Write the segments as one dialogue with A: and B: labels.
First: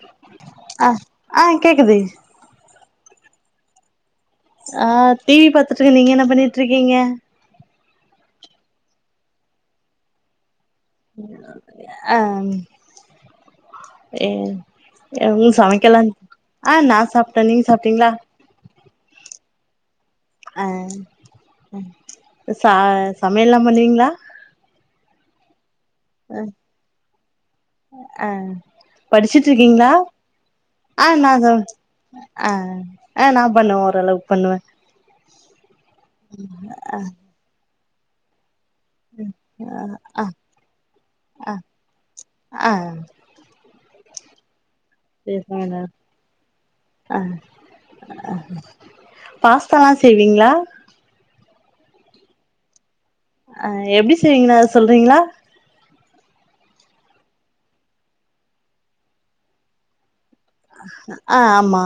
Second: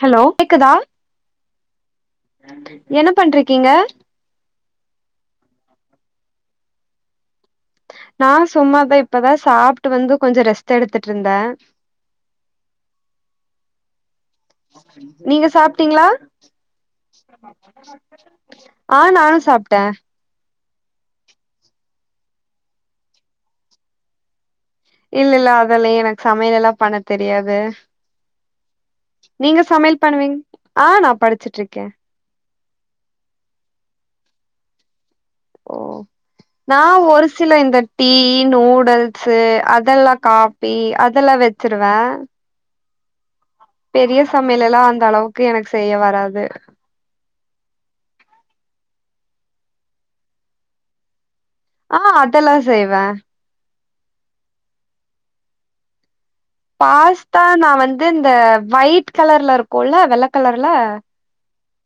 A: Hello கேக்குதா
B: ஆ ஆ கேக்குது
A: என்ன பண்ணிட்ருக்கீங்க
B: ஆ டிவி பாத்துட்ர்க்க நீங்க என்ன பண்ணிட்டு இருக்கீங்க
A: நா சும்மாதா இப்பதா சாப்ட்டு வந்து கொஞ்ச ரெஸ்ட எடுத்துட்டு இருந்த
B: ஆ ஏ
A: நீங்க
B: எதுவு
A: சாப்ட்டீங்களா
B: சமைக்கலான் ஆ நா சாப்ட
A: ஆ நானு சாப்ட்ட
B: ஆ ச சமையலா பண்ணுவீங்களா
A: இல்ல இல்ல அதல்ல எனக்கு சமையல எல்லா பண்ண தெரியாது
B: ஆ
A: நீங்க
B: படிச்சுட்ருக்கீங்களா
A: சமையல் பண்ணுவீங் ஆ நா படிச்சிட்ருக்கே
B: ஆ ஆ நா பண்ணுவே ஓரளவுக்கு பண்ணுவே
A: ஓ நா ஒரு சில இந்த இந்த டீ நூடு ல்ஸ்ஸு அதெல்லா
B: ஆ
A: காபி அதெல்லா வெச்சிருவே
B: ஆ
A: பெரிய சமையல எல்லா அந்த அளவுக்கு எனக்கு
B: சேரிங்க
A: செய்ய வராது
B: ஆ ஆ பாஸ்தலா செய்வீங்களா
A: ஆஹ் அதல்லா செய்வ
B: அ எப்டி செய்வீங்கனாது சொல்றீங்களா
A: பாஸ்தா நா வந்து இந்த ஒயிட் கலர்ல இருக்கோல வெள்ளக்
B: ஆ ஆமா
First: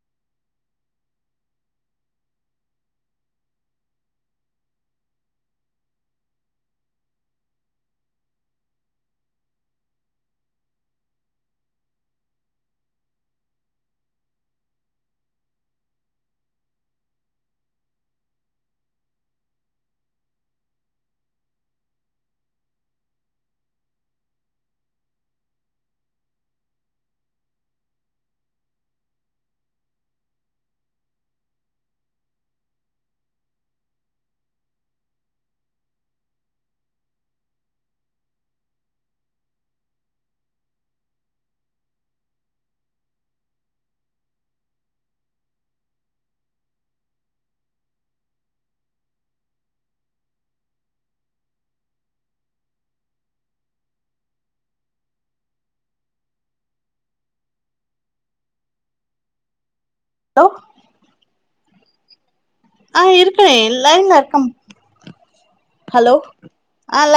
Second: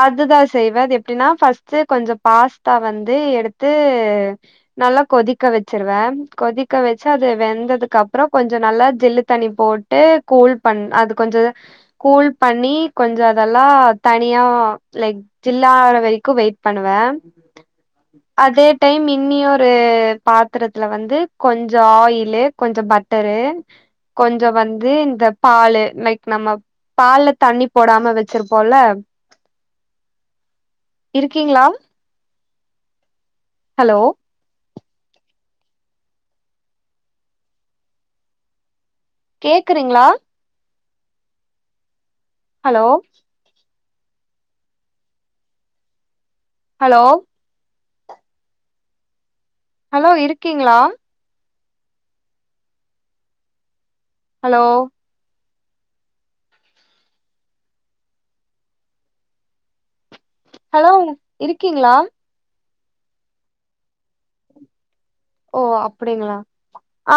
A: அதுதா செய்வ எப்டின்னா ஃபஸ்ட்டு கொஞ்சோ பாஸ்தா வந்து எடுத்து நல்லா கொதிக்க வெச்சிருவ கொதிக்க வெச்சு அது வெந்ததுக்குப்புறோ கொஞ்சோ நல்லா ஜில்லு தண்ணி போட் கூல் பண் அது கொஞ்சோ கூல் பண்ணி கொஞ்சோ அதெல்லா தனியா லைக் ஜில்லாவர வரைக்கு வெயிட் பண்ணுவ அதே டைம் இன்னியோரு பாத்திரத்துல வந்து கொஞ்சோ ஆயிலு கொஞ்சோ பட்டரு கொஞ்சோ வந்து இந்த பாலு லைக் நம்ம பால்ல தண்ணி போடாம வெச்சிருப்போல இருக்கீங்களா ஹலோ கேக்குறீங்களா ஹலோ ஹலோ. ஹலோ இருக்கீங்களா ஹலோ.
B: ஹலோ.
A: ஹலோ இருக்கீங்களா
B: ஆ இருக்க எல்லா இங்க இருக்கம்
A: ஓ அப்புடிங்களா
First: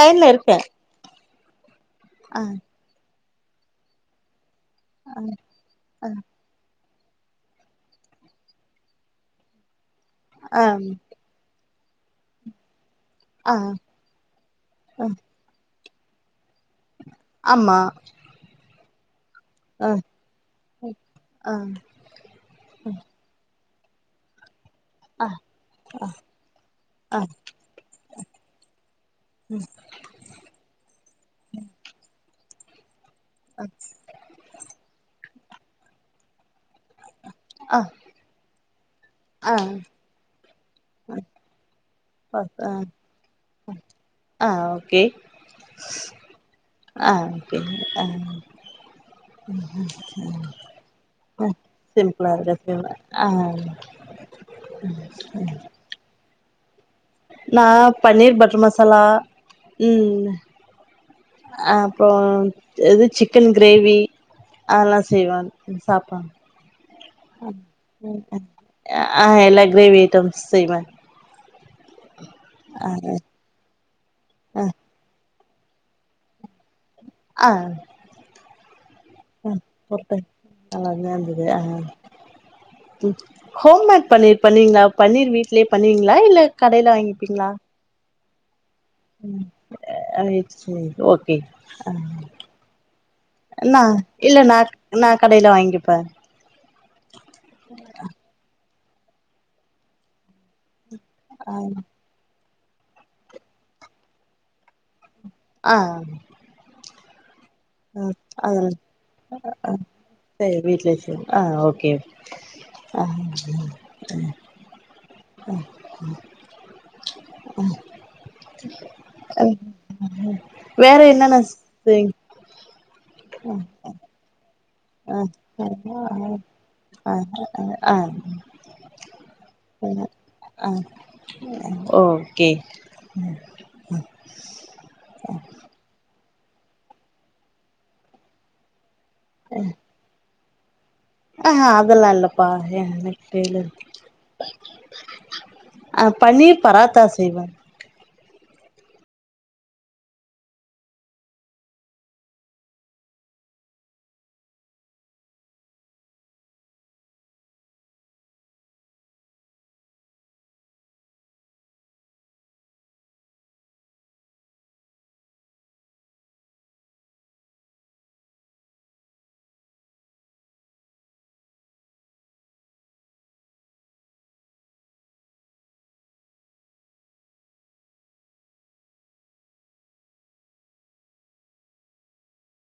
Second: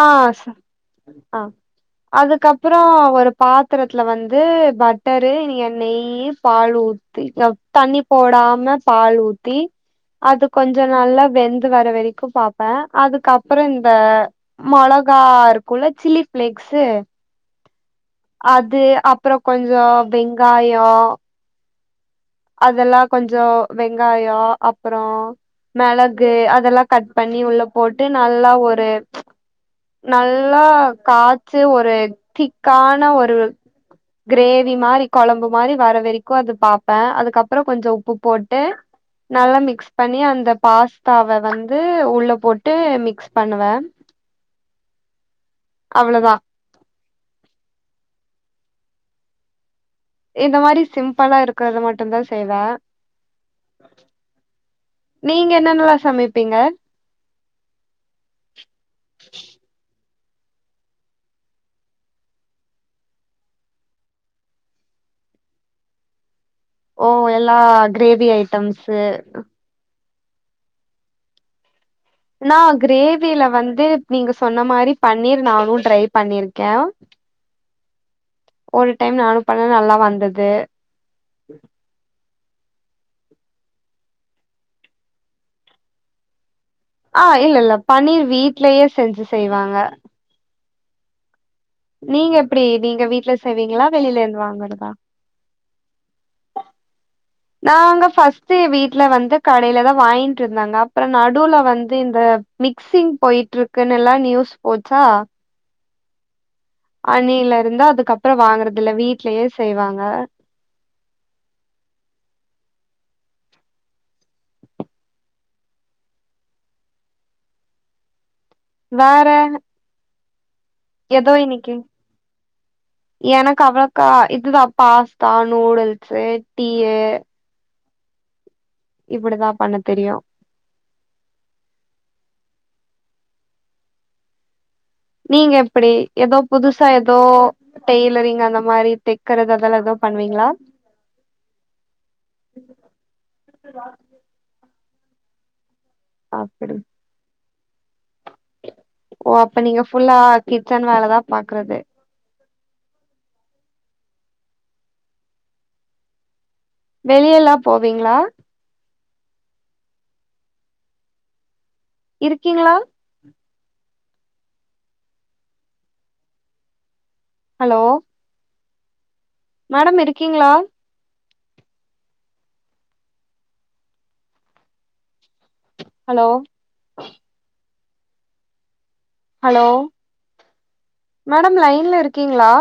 A: ஆ ச
B: இருக்கே
A: அ
B: ஆ
A: அதுக்கப்புறோம் பாத்தரத்துல வந்து பட் டரு நீ
B: ஆ
A: நெய்யி பால் ஊத்தி தண்ணி போடாம பால் ஊத்தி அது
B: ஆ
A: கொஞ்சோ நல்லா வெந்து வர வெரிக்கோ பாப்ப அது
B: ஆ
A: அதுக்கப்புறோ இந்த
B: அ
A: மொளகா இருக்கோல சில்லி ஃபிளேக்ஸு -
B: ஆமா.
A: அது அப்புறோ கொஞ்சோ வெங்காயோ
B: ஆ
A: அதெல்லா கொஞ்சோ வெங்காயோ அப்புறோ
B: அ
A: மெளகு அதெல்லா கட்
B: அ
A: பண்ணி உள்ள போட்டு நல்லா ஒரு நல்லா காய்ச்சு ஒரு திக்கான ஒரு
B: [unintelligible]
A: கிரேவி மாரி கொழம்பு மாரி வர வெரிக்கோ அது பாப்பே அதுக்கப்புறோ கொஞ்சோ உப்பு போட்டு
B: அ
A: நல்லா மிக்ஸ் பண்ணி அந்த பாஸ்தாவ வந்து வந்து உள்ள
B: அ
A: போட்டு மிக்ஸ் பண்ணுவே
B: ஆ ஓகே
A: அவ்ளதா
B: ஆஹ் கே ஆஹ்
A: இந்த மாரி சிம்பல்லா இருக்றத மட்டுந்தா செய்வே
B: இருக்கு ஆ
A: நீங்க என்னென்னலா சமைப்பிங்க
B: நா பன்னீர் பட்ரு மசாலா உம் ஆ அப்றோ எது சிக்கன் கிரேவீ அதல்லா செய்வன் சாப்பா
A: ஓ எல்லா கிரேவி ஐட்டம்ஸு
B: ஆஹ் எல்லா கிரேவி ஐட்டம்ஸ் செய்வே
A: நா
B: ஆ
A: கிரேவில வந்து நீங்க சொன்ன மாரி பன்னீர் நானூ ட்ரை பண்ணிர்க்கே
B: ஆ
A: ஒரு டைம் நானு பண்ணெ நல்லா வந்தது
B: [unintelligible] அஹா ஹோம்மேட் பன்னீர் பண்ணுவிங்ளா பன்னீர் வீட்லே பண்ணுவிங்ளா இல்ல கடையில
A: ஆ
B: வாங்கிப்பிங்ளா
A: இல்ல இல்ல பன்னீர் வீட்லயே செஞ்சு செய்வாங்க
B: ஆ சேர் ஓகே அ
A: நீங்க எப்டீ நீங்க வீட்ல
B: நா
A: செய்வீங்களா வெளியில
B: இல்ல
A: இருந்து
B: நா
A: வாங்கறதா
B: நா கடையில வாங்கிப்பே
A: நாங்க ஃபஸ்ட்டு வீட்ல வந்து கடையிலதா வாய்ன்ட்ருந்தாங்க அப் ப்றொ
B: ஆ
A: நடுல வந்து இந்த மிக்சிங் பொய்ட்ருக்குனுலா நியூஸ் போச்சா
B: ஆஹ்
A: அன்னையிலருந்து அதுக்கப்றொ வாங்கறதில்ல வீட்லயே செய்வாங்க
B: சேர் வீட்லயே செய் ஆ ஓகே ஆ அ
A: வேற
B: அ வேற
A: ஏதோ
B: என்னென
A: இன்னைக்கு
B: செய்
A: எனக்கு அவ்ளோக்கா இதுதா
B: ஆ
A: பாஸ்தா
B: ஆ
A: நூடுல்ஸ்ஸு டீயீ
B: ஆ ஆ
A: இப்பிடிதா பண்ணத்தெரியூ
B: ஆ ஓகே
A: நீங்க எப்டீ எதோ புதுசா எதோ டெய்லரிங் அந்த மாரி தெக்கறது அதெல்லா எதூ பண்ணுவீங்ளா
B: ஆஹ் அதெல்லா இல்லப்பா எனக்கெலு ஆ பன்னீர்
A: அப்டி
B: பராத்தா செய்வே
A: ஓ அப்ப நீங்க ஃபுல்லா கிச்சன் வேலதா பாக்குறது வெளியலா போவெங்ளா இருக்கிங்ளா ஹலோ மேடம் இருக்கிங்ளா ஹலோ ஹலோ மேடம் லைன்ல இருக்கிங்ளா